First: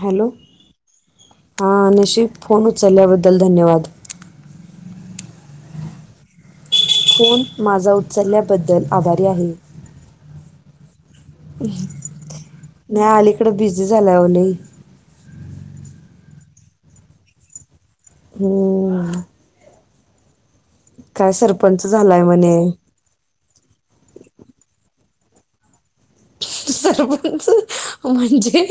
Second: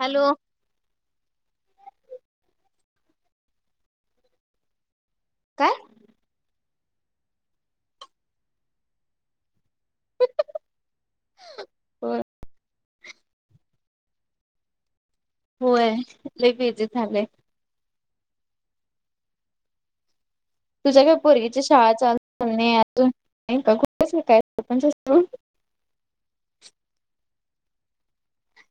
Hello, हा निशी phone ल्याबद्दल धन्यवाद. काय? फोन माझा उचलल्याबद्दल आभारी आहे मी. हो [unintelligible] नाही अलीकड बिझी झालय व लइ. होय लइ बिझी झालय. अम्म तुझ्या काय पोरगीची शाळा झालाय चालू म्हणे नाही अजून का कुठे काय [unintelligible] सरपंच, म्हणजे,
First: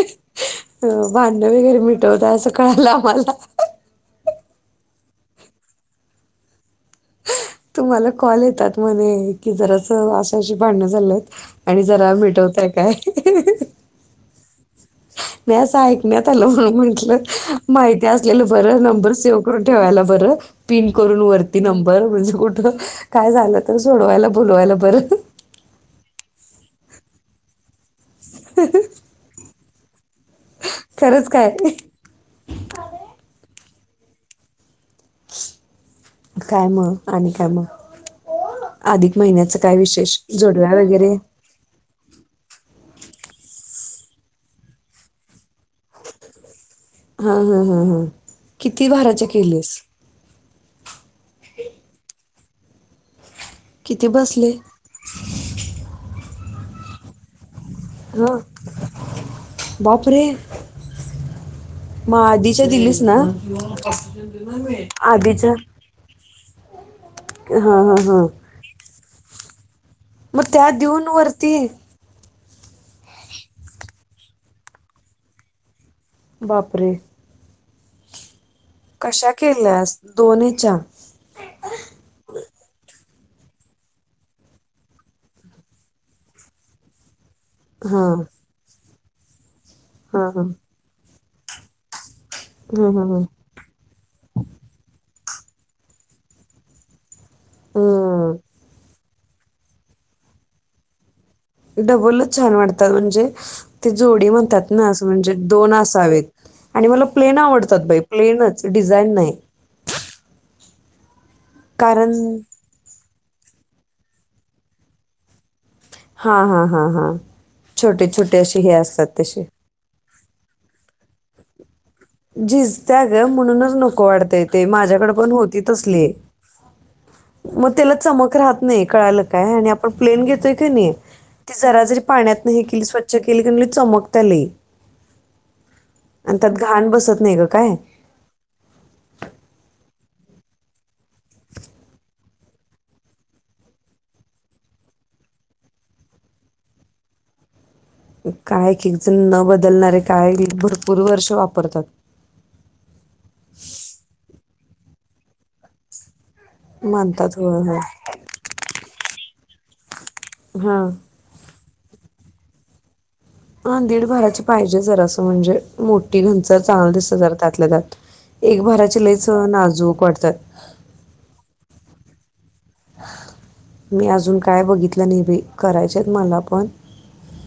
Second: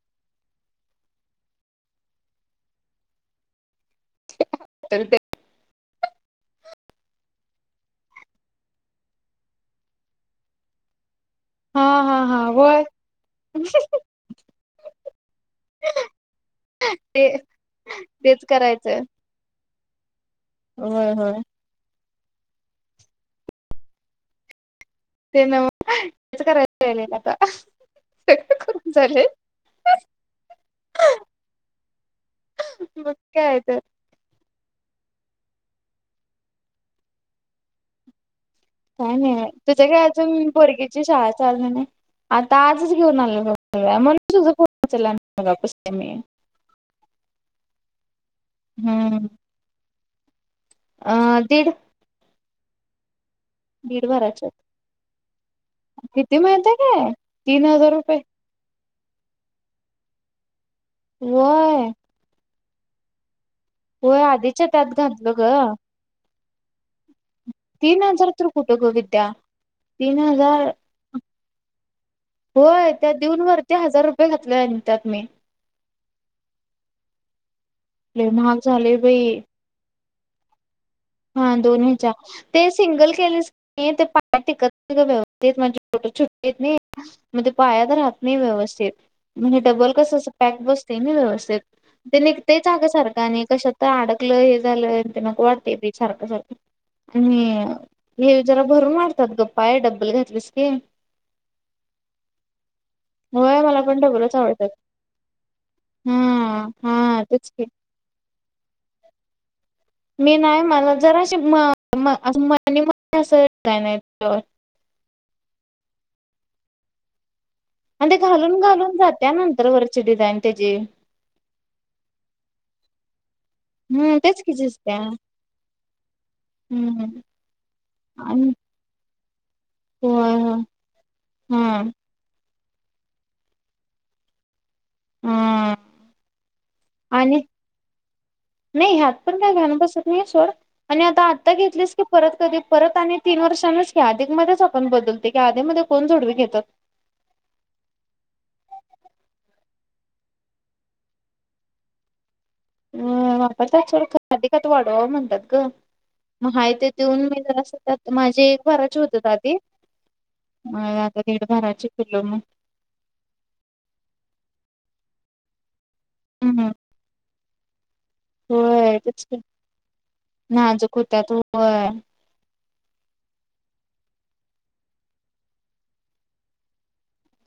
भांण वगैरे मिटवत अस कळाल आम्हाला. [unintelligible] तुम्हाला कॉल येतात म्हणे कि जरास अशाशी भांडण झाल्येत? हा आणि जरा हा हा मिटवताय होय काय? नाइ, अस ऐकण्यात आल म्हणून म्हटल ते माहिती असलेल तेच बर करायचंय नंबर सेव्ह करून ठेवायला बर पिन होय करून होय वरती नंबर म्हज कुठ काय झाल तर सोडवायला बोलवायला बर. [unintelligible] च करायच राले आता. [unintelligible] करून झालय? खरच काय? मग काय तर काय म आणि काय म? काय नाय तुझ्या काडे अजून जोडव्या पोरगीची वगैरे शाळा चालणार नायी आता आज [unintelligible] हा हा हा हा किती भाराचे केलेस? अह दीड. दीड किती भराचे बसले ते माहिताय काय तीन हजार रुपये हा बापरे होय मग आधीच्या दिलीस ना होय आधीच्या त्यात घातलं आधीच ग तीन हजारत कुठ ग विद्या तीन मग हजार त्या देऊन वरती होय त्या देऊन वरती हजार रुपये घातले त्यात मी बापरे लय महाग झाले कशा बाई केल्यास दोनीच्या केले ते पाय टेकत नाय व्यवस्थित माझी बोट छोटी छोटी आहेत म्हणजे पायात हा राहत नाही व्यवस्थित म्हणजे टबल कस हा असं हा पॅक बसते नाही व्यवस्थित [unintelligible] ते निघतेच अग हं, हं, सारखं हं. आणि कशात तर अडकलं हे झालं नको वाटते ते सारखं सारखं. आणि हं. हे जरा भरून वाटय पाय आहे डबल घातलेस की. डबलच छान वाटतात म्हणजे होय मला ते पण जोडी डबलच आवडतात. म्हणतात ना अस म्हणजे दोन हा असावेत आणि मला हा प्लेन तेच की आवडतात बाई प्लेनच. डिझाईन नाहीय. मी नाही मला जरा कारण मनी मनी [inaudible] [unintelligible] हा हा हा हा. छोटे आणिण ते छोटे असे घालून हे घालून असतात जात्या तसे नंतर वरची डिझाईन. त्याची झीजताग. म्हणून नको हम्म तेच वाढय की ते झिजत्या. माझ्याकड पण होती तसली हम्म मग त्याला चमक आणि राहत नाही क काय आपण प्लेन होय घेतोय होय का नाही ते जरा हम्म जरी पाण्यात नाही केली स्वच्छ केली की म्ह चमक त्याले. हम्म अनत्यात घाल आणि नाही ह्यात पण काय घाल बसत नाही सोड आणि आता आता घेतलीस की परत कधी परत आणि तीन वर्षांच की आधी मध्येच आपण बदलते की आधी मध्ये कोण जोडवी घेत काय जण न बदलणारे काय भरपूर वर्ष वापरतात. हम्म आपरतात लोक अधिक त्यात वाडवा म्हणतात ग हाय ते देऊन मानतात मी होय होय ज माझी एक भाराची होते आधी. म हां आता दीड बाराचे हॅलो हा दीडभराचे पाहिजे जर असं म्हणजे. मोठी घनचर चागल दिसत जरा. त्यातलंत्यात हो तेच तर वाटतात नाजूक होत त होय. मी अजून काय बघितलं नाही बाई करायचेत मला पण.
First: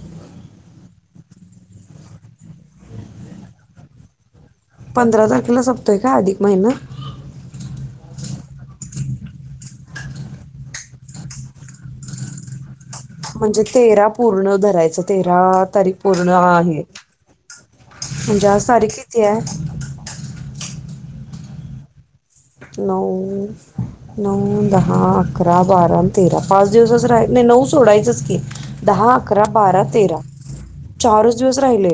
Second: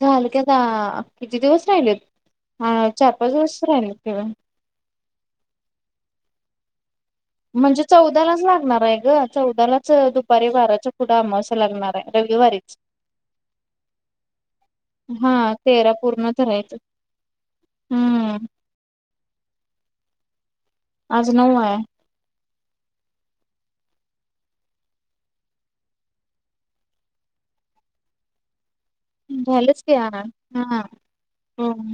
झाल क आता किती दिवस राहिले अ चार पाच दिवस राहिले किहो. पंधरा तारखेला सपतोय का अधिक महिना. म्हणजे चौदालाच लागणार आहे ग चौदालाच दुपारी बाराच्या पुढं आम असं लागणार आहे रविवारीच. म्हणजे तेरा पूर्ण धरायचं हा तेरा तेरा तारीख पूर्ण धरायचं आहे हम्म म्हणजे आज तारीख तेरा आज नऊ आहेय. नऊ नऊ दहा अकरा बारा तेरा पाच दिवसच राहील नाही नऊ सोडायचंच की. दहा अकरा बारा झालेच की हा तेरा हा चारच दिवस राहिले होय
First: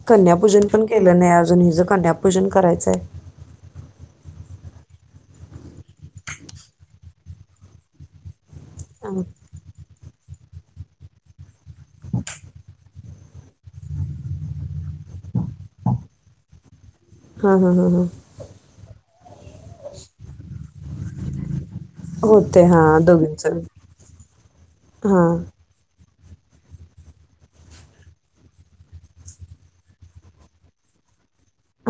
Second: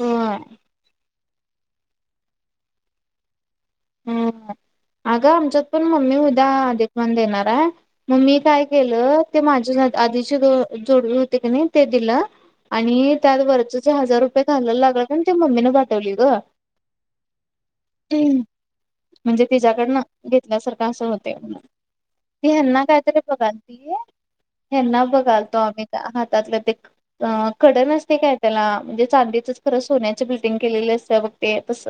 होय कन्यापूजन पण केलं नाही आज अजून हिच कन्यापूजन करायचंय हम अगं आमच्यात पण मम्मी उद्या अधिक पण देणार आहे मम्मी काय गेलं हां ते माझ्या आधीचे जोडवी होते क नाही ते दिलं आणि त्या वरच ज हजार रुपये खायला लागला का ते मम्मीने पाठवली ग हा हा हा हा म्हणजे तिच्या्याकडनं घेतल्यासारखं असं होते ती होते हना हां कायतरी बघाल दोघींचं त हना हां बघालतो आम्ही का त्यातलं ते कडन असते काय त्याला म्हणजे चांदीचच खरं सोन्याची बिल्डिंग केलेली असते ब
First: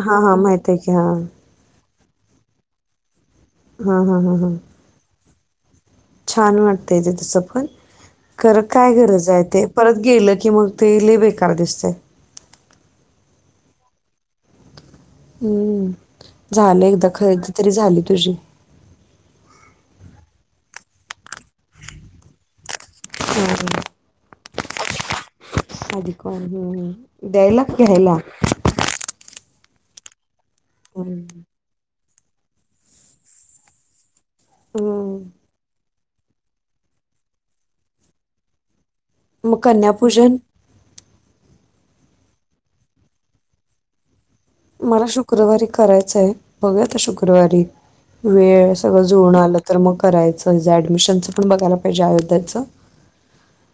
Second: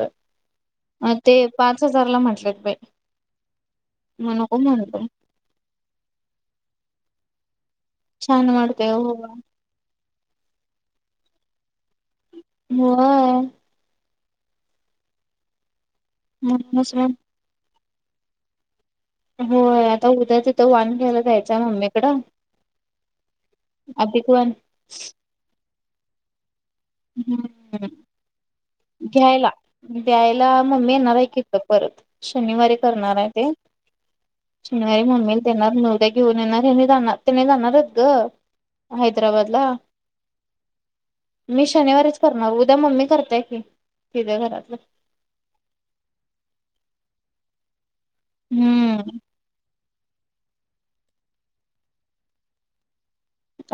हा हा माहित आहे की हा पाच हजारला म्हटलेत बाई हां हां हां हां म्हणकम म्हणत छान वाटतय त त सपन छान ख वाटते काय हो. गरज आहे ते परत गेलं की मग ते इल बेकार दिसते. ह [unintelligible] हम्म. झालं म्हणूनच एकदा मग खरेदी तरी झाली. तुज्य. हो आता उद्या तिथं वान घ्यायला जायचं मम्मीकड अधिक वान. अधिक [unintelligible] हम्म देयला की हम्म हला. घ्यायला द्यायला. मग् मी यांणार ऐकितलं परत. शनिवारी करणार आहे ते. शनिारी हम्म मणमल देणार नळ [unintelligible] घेऊन येणार हेने जाणार त्याने जाणारच ग. हैदराबादला कन्यापूजन. मी शनिवारीच करणार उद्या मम्मी करतेय की. तिच्या घरातलं मला शुक्रवारी करायचंय बघूुक शुक्र फेक्रवारी. वेळ सगळं हम्म जोडून आलं तर मग. करायचं जे ॲडमिशनचं पण बघायला पाहिजे आयोध्याचं.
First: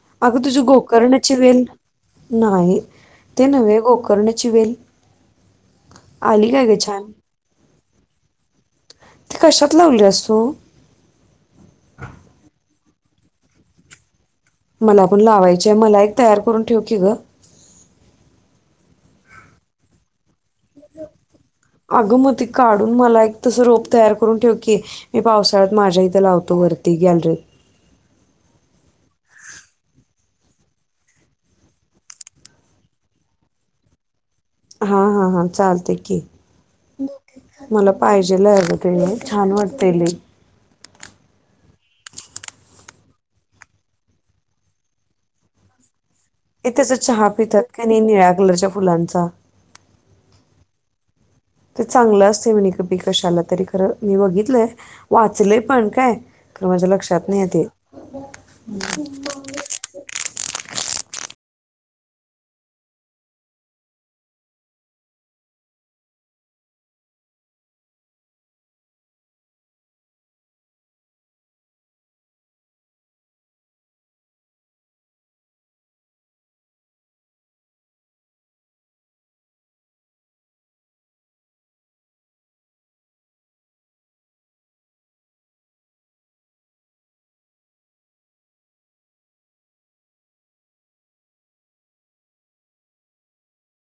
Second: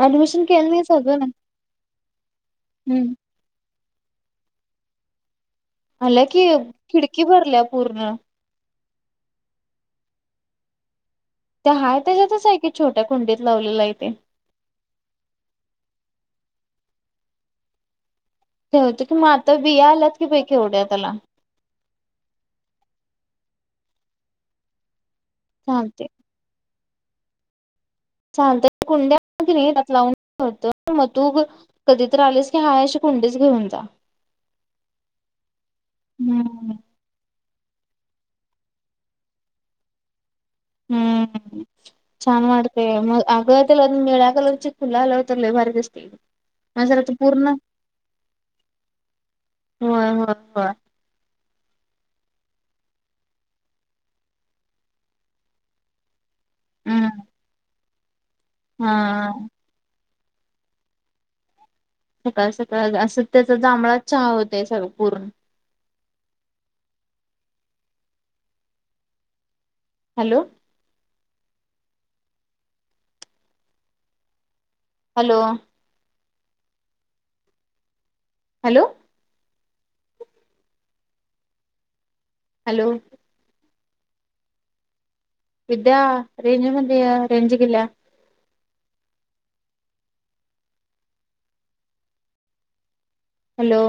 ऍडमिशन अगं तुझी केलं नाहीस अजून गोकर्णाची वेल नाही, हम्म ते नव्हे गो करण्याची वेल. अला की आली काय ग छान खिडकी भरल्या पूर्ण. ती कशात लावलीयास तू ते हाय त्याच्यातच आहे, की छोट्या कुंडीत लावलेला आहे ते. मला पण लावायची आहे मला एक तयार करून ठेव की ग. होत की म आता बिया आलात की बाई केवढ्या त्याला अग म त काढून मला एक तस रोप तयार करून ठेव की. मी पावसाळ्यात माझ्या चालते इथं लावतो वर ते गॅलरीत चालत कुंड्या आणी त्यात लावून ठेवते मग तूग कधी तर आलेस की हाय अशी कुंडीच घेऊन जा. हा हा हा चाल ते की, हम्म. मला पाहिजे लय अग ते छान वाटतय लय. हम्म छान वाटतय म अगं त्याला निळ्या कलर ची फुल आल्यावर भारी दिसतय ग. ये त्याचा चहा पितात का नाही निळ्या कलरच्या फुलांचा. होय होय होय ते चांगलं असते म्हणे कपी कशाला तरी खरं मी बघितलंय वाचलय पण काय? खर माझ्या हम्म लक्षात नाहीये ते. हा. [inaudible] [unintelligible] सकाळ सकाळ असं त्याचा जांभळाच चहा होत स पूर्ण. Hello hello hello hello Vidya range मध्ये य रेंज गेल्या. हॅलो